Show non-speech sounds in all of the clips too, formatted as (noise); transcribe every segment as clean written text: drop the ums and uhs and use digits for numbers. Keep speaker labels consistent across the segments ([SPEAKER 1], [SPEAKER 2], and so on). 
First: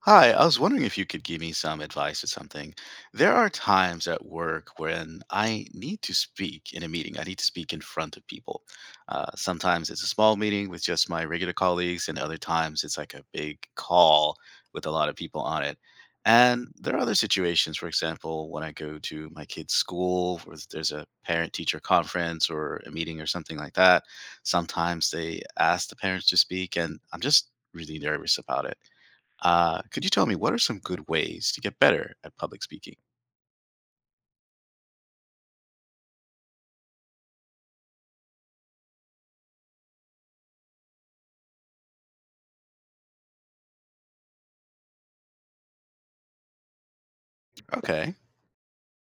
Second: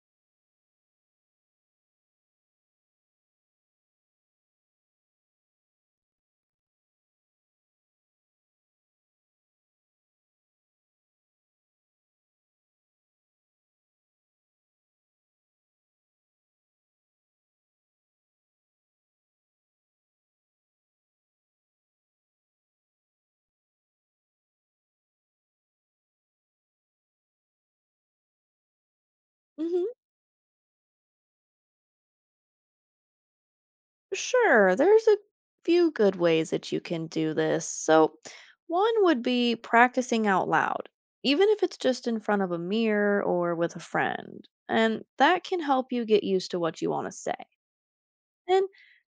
[SPEAKER 1] Hi, I was wondering if you could give me some advice or something. There are times at work when I need to speak in a meeting. I need to speak in front of people. Sometimes it's a small meeting with just my regular colleagues, and other times it's like a big call with a lot of people on it. And there are other situations, for example, when I go to my kid's school, where there's a parent teacher conference or a meeting or something like that. Sometimes they ask the parents to speak, and I'm just really nervous about it.
[SPEAKER 2] hmm
[SPEAKER 1] Could you tell me what are some good ways to get better at public speaking?
[SPEAKER 2] Sure, there's a few good ways that you can do this. So, one would be practicing out loud, even if it's just in front of a mirror or with a friend. And that can help you get used to what you want to say.
[SPEAKER 1] Okay,
[SPEAKER 2] And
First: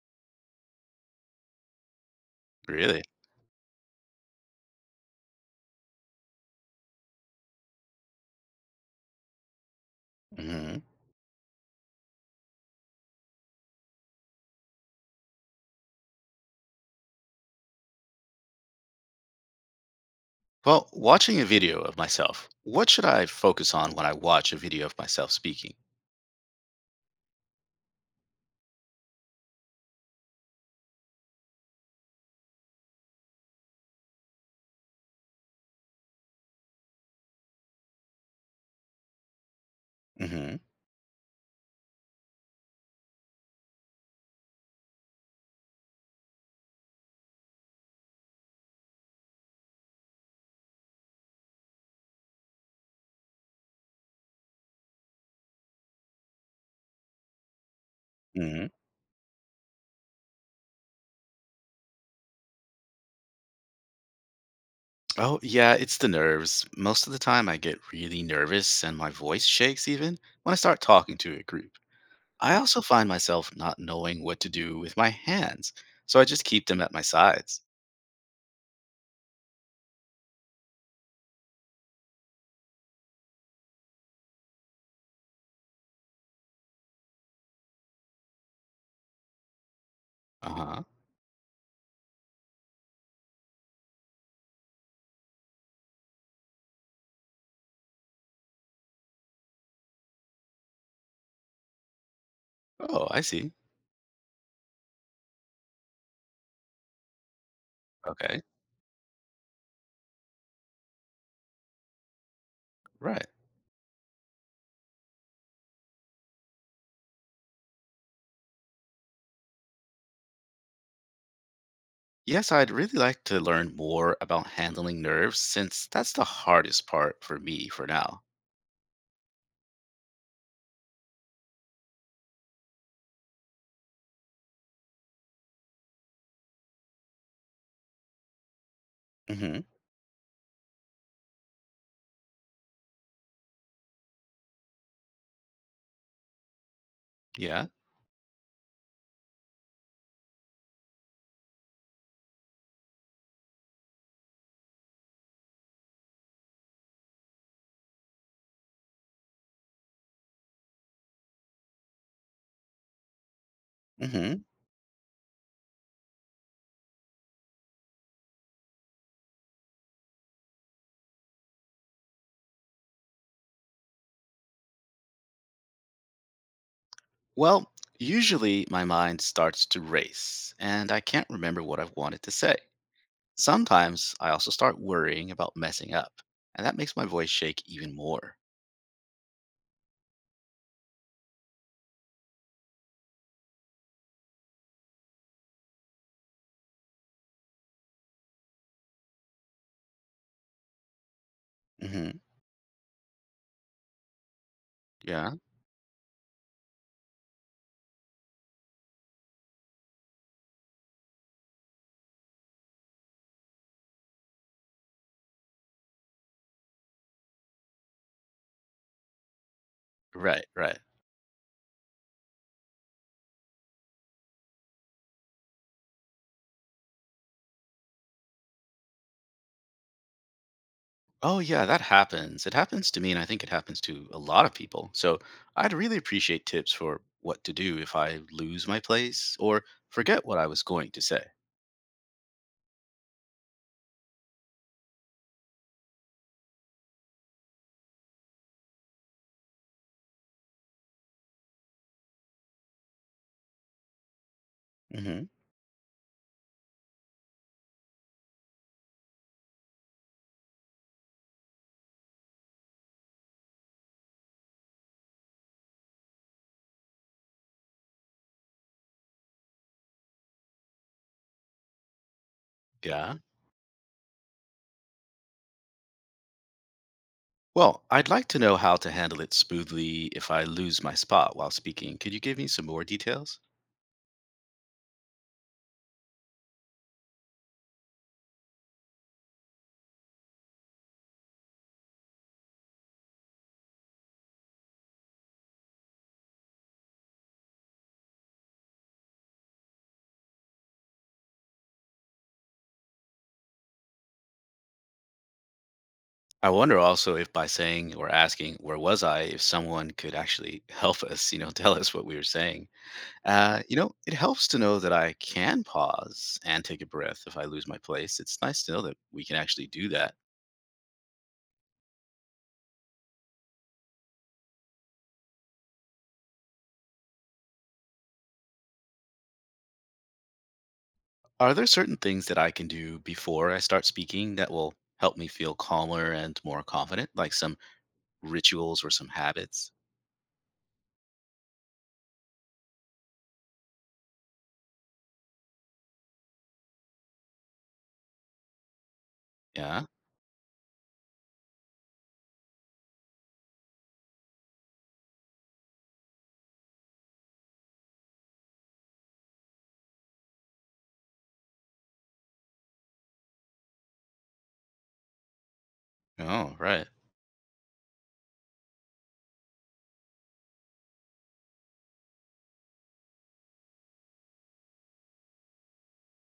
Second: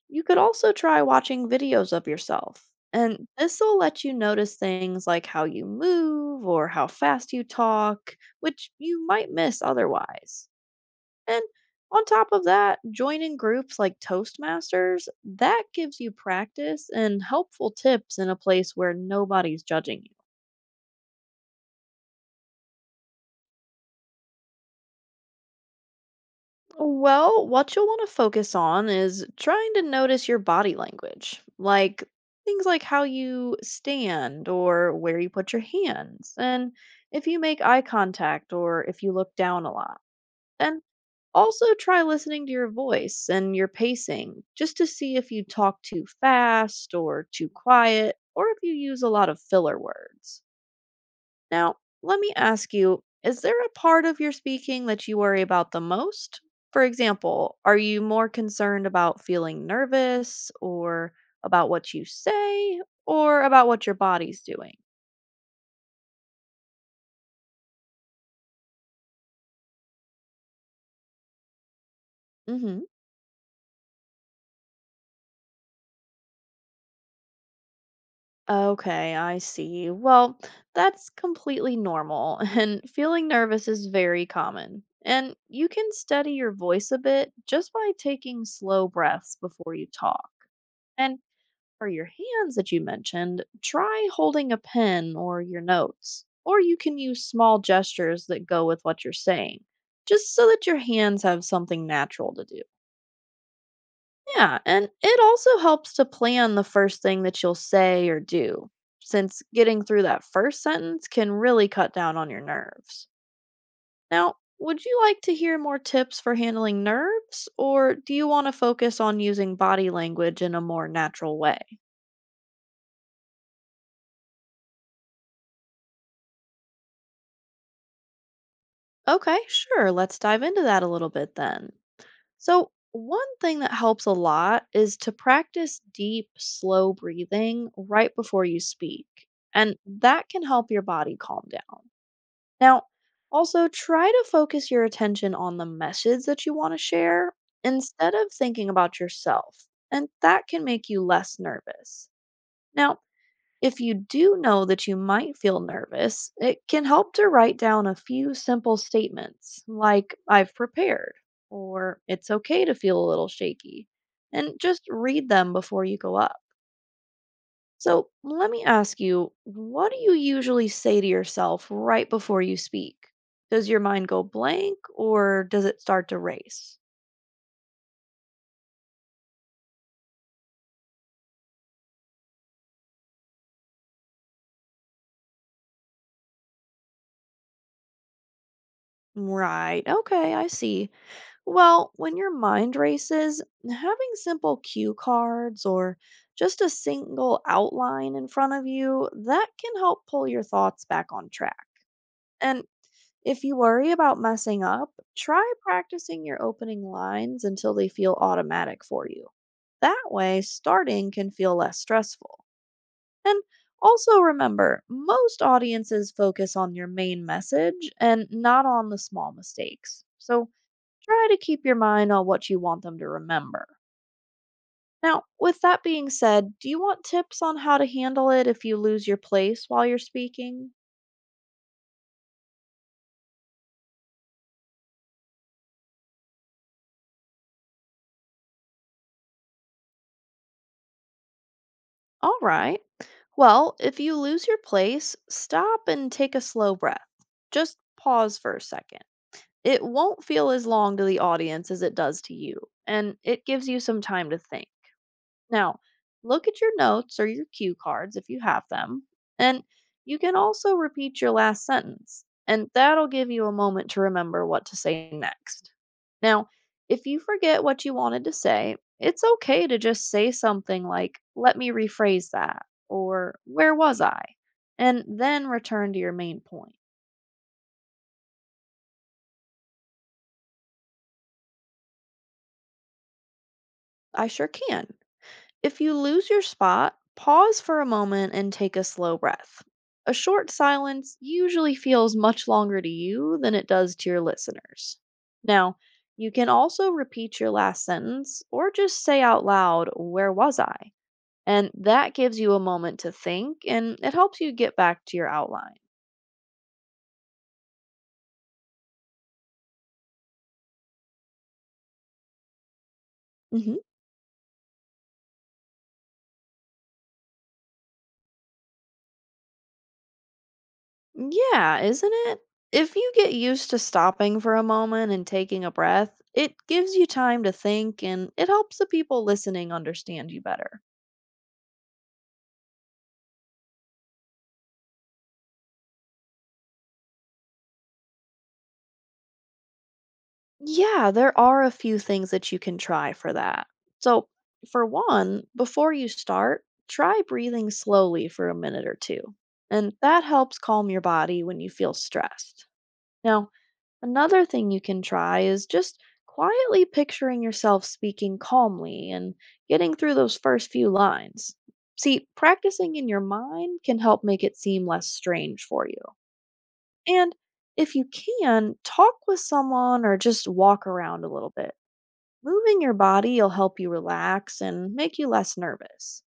[SPEAKER 2] you could also try watching videos of yourself.
[SPEAKER 1] really?
[SPEAKER 2] And this will let you notice things like how you move or how fast you talk, which you might miss otherwise.
[SPEAKER 1] Hmm.
[SPEAKER 2] And on top of that, joining groups like Toastmasters, that gives you practice and helpful tips in a place where nobody's judging you.
[SPEAKER 1] Well, watching a video of myself, what should I focus on when I watch a video of myself speaking?
[SPEAKER 2] Well, what you'll want to focus on is trying to notice your body language, like things like how you stand or where you put your hands, and if you make eye contact or if you look down a lot.
[SPEAKER 1] Hmm.
[SPEAKER 2] And also, try listening to your voice and your pacing just to see if you talk too fast or too quiet or if you use a lot of filler words. Now, let me ask you, is there a part of your speaking that you worry about the most? For example, are you more
[SPEAKER 1] Hmm.
[SPEAKER 2] concerned about feeling nervous or about what you say or about what your body's doing?
[SPEAKER 1] Oh, yeah, it's the nerves. Most of the time, I get really nervous and my voice shakes even when I start talking to a group. I
[SPEAKER 2] hmm
[SPEAKER 1] also find myself not knowing what to do with my hands, so I just keep them at my sides.
[SPEAKER 2] Okay, I see. Well, that's completely normal, (laughs) and feeling nervous is very common. And you can steady your voice a bit just by taking slow breaths before you talk.
[SPEAKER 1] Uh huh.
[SPEAKER 2] And for your hands that you mentioned, try holding a pen or your notes, or you can use small gestures that go with what you're saying, just so that your hands have something natural to do.
[SPEAKER 1] Oh, I see.
[SPEAKER 2] Yeah, and it also helps to plan the first thing that you'll say or
[SPEAKER 1] Okay,
[SPEAKER 2] do, since getting through that first sentence can really cut down on your nerves.
[SPEAKER 1] right.
[SPEAKER 2] Now, would you like to hear more tips for handling nerves, or do you want to focus on using body language in a more natural way?
[SPEAKER 1] Yes, I'd really like to learn more about handling nerves since that's the hardest part for me for now.
[SPEAKER 2] Okay, sure, let's dive into that a little bit then. So, one thing that helps a lot is to practice deep, slow breathing right before you speak,
[SPEAKER 1] Hmm.
[SPEAKER 2] and that can help your body calm down. Now, also try to focus your attention on the message that you want to share
[SPEAKER 1] Yeah.
[SPEAKER 2] instead of thinking about yourself, and that can make you less nervous. Now, if you do know that you might feel nervous, it can help to write down a few simple statements like, I've prepared, or it's okay to feel a little shaky,
[SPEAKER 1] Hmm.
[SPEAKER 2] and just read them before you go up. So let me ask you, what do you usually say to yourself right before you speak? Does your mind go blank or does it start to race?
[SPEAKER 1] Well, usually my mind starts to race and I can't remember what I've wanted to say. Sometimes I also start worrying about messing up, and that makes my voice shake even more.
[SPEAKER 2] Right, okay, I see. Well, when your mind races, having simple cue cards or just a single outline in front of you, that can help pull your thoughts back on track.
[SPEAKER 1] Hmm.
[SPEAKER 2] And if you worry about messing up,
[SPEAKER 1] Yeah.
[SPEAKER 2] try practicing your opening lines until they feel automatic for you. That way, starting can feel less stressful. And also remember, most audiences focus on your main message and not on the small mistakes.
[SPEAKER 1] Right,
[SPEAKER 2] So
[SPEAKER 1] right.
[SPEAKER 2] try to keep your mind on what you want them to remember. Now, with that being said, do you want tips on how to handle it if you lose your place while you're speaking?
[SPEAKER 1] Oh yeah, that happens. It happens to me, and I think it happens to a lot of people. So I'd really appreciate tips for what to do if I lose my place or forget what I was going to say.
[SPEAKER 2] All right. Well, if you lose your place, stop and take a slow breath. Just pause for a second. It won't feel as long to the audience as it does to you, and it gives you some time to think.
[SPEAKER 1] Hmm.
[SPEAKER 2] Now, look at your notes or your cue cards if you have them, and you can also repeat your last sentence, and that'll give you a moment to remember what to say next. Now, if you forget what you wanted to say, it's okay to just say something like, let me rephrase that,
[SPEAKER 1] Yeah.
[SPEAKER 2] or where was I? And then return to your main point.
[SPEAKER 1] Well, I'd like to know how to handle it smoothly if I lose my spot while speaking. Could you give me some more details?
[SPEAKER 2] I sure can. If you lose your spot, pause for a moment and take a slow breath. A short silence usually feels much longer to you than it does to your listeners. Now, you can also repeat your last sentence or just say out loud, where was I? And that gives you a moment to think and it helps you get back to your outline.
[SPEAKER 1] I wonder also if by saying or asking, where was I, if someone could actually (laughs) help us, (laughs) tell us what we were saying. You
[SPEAKER 2] Mhm.
[SPEAKER 1] know, it helps to know that I can pause and take a breath if I lose my place. It's nice to know that we can actually do that.
[SPEAKER 2] Yeah, isn't it? If you get used to stopping for a moment and taking a breath, it gives you time to think and it helps the people listening understand you better.
[SPEAKER 1] Are there certain things that I can do before I start speaking that will help me feel calmer and more confident, like some rituals or some habits?
[SPEAKER 2] Yeah, there are a few things that you can try for that. So, for one, before you start, try breathing slowly for a minute or two.
[SPEAKER 1] Yeah.
[SPEAKER 2] And that helps calm your body when you feel stressed. Now, another thing you can try is just quietly picturing yourself speaking calmly and getting through those first few lines. See, practicing in your mind can help make it seem less strange for you.
[SPEAKER 1] Oh, right.
[SPEAKER 2] And if you can, talk with someone or just walk around a little bit. Moving your body will help you relax and make you less nervous.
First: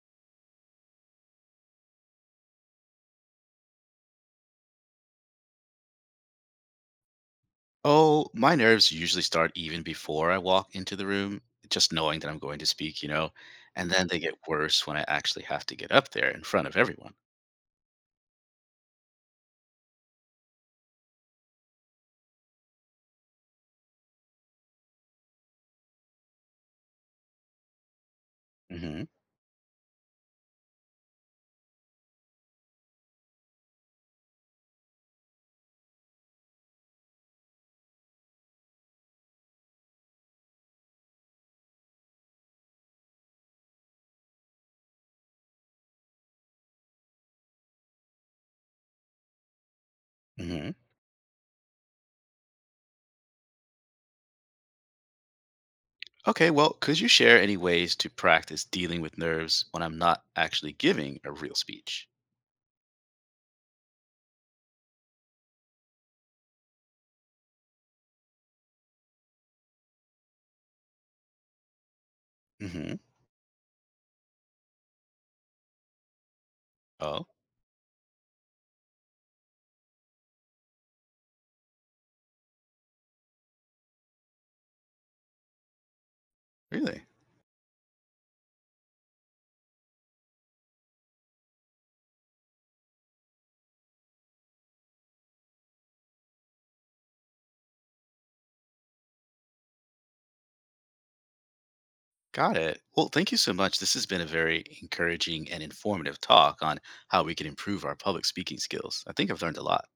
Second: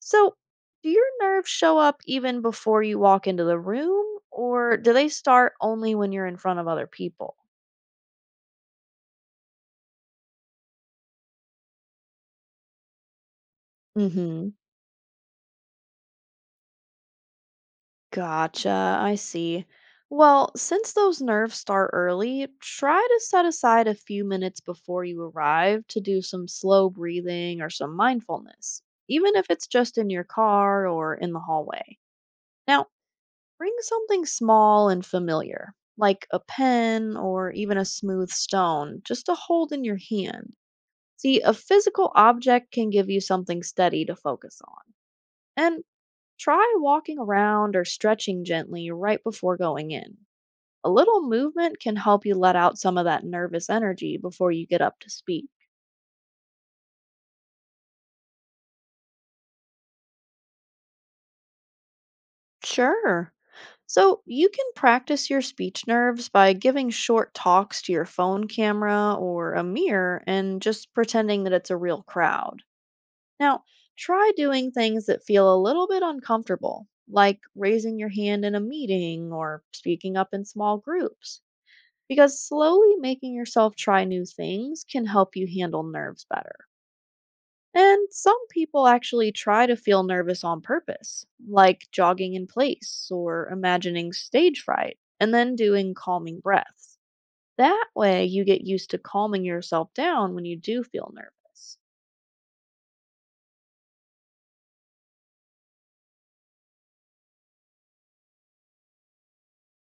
[SPEAKER 2] So, do your nerves show up even before you walk into the room, or do they start only when you're in front of other people?
[SPEAKER 1] Oh, my nerves usually start even before I walk into the room, just knowing that I'm going to speak, and
[SPEAKER 2] Mm
[SPEAKER 1] then they get
[SPEAKER 2] hmm.
[SPEAKER 1] worse when I actually have to get up there in front of everyone.
[SPEAKER 2] Gotcha, I see. Well, since those nerves start early, try to set aside a few minutes before you arrive to do some slow breathing or some mindfulness,
[SPEAKER 1] Hmm.
[SPEAKER 2] even if it's just in your car or in the hallway. Now, bring something small and familiar, like a pen or even a smooth stone, just to hold in your hand. See, a physical object can give you something steady to focus on. And try walking around or stretching gently right before going in.
[SPEAKER 1] Hmm.
[SPEAKER 2] A little movement can help you let out some of that nervous energy before you get up to speak.
[SPEAKER 1] Okay, well, could you share any ways to practice dealing with nerves when I'm not actually giving a real speech?
[SPEAKER 2] Sure. So, you can practice your speech nerves by giving short talks to your phone camera or a mirror and just pretending that it's a real crowd.
[SPEAKER 1] Hmm.
[SPEAKER 2] Now, try doing things that feel a little bit uncomfortable,
[SPEAKER 1] Oh,
[SPEAKER 2] like raising your hand in a meeting or speaking up in small groups, because slowly making yourself try new things can help you handle nerves better.
[SPEAKER 1] really?
[SPEAKER 2] And some people actually try to feel nervous on purpose, like jogging in place or imagining stage fright, and then doing calming breaths. That way, you get used to calming yourself down when you do feel nervous.
[SPEAKER 1] Got it. Well, thank you so much. This has been a very encouraging and informative talk on how we can improve our public speaking skills. I think I've learned a lot.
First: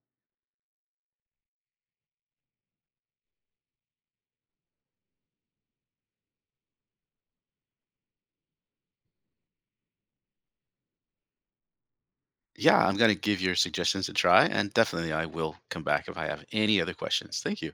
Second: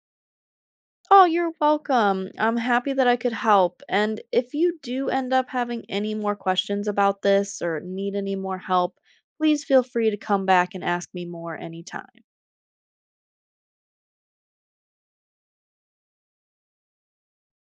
[SPEAKER 2] Oh, you're welcome. I'm happy that I could help. And if you do end up having any more questions about this or need any more help, please feel free to come back and ask me more anytime.
[SPEAKER 1] Yeah, I'm going to give your suggestions a try, and definitely I will come back if I have any other questions. Thank you.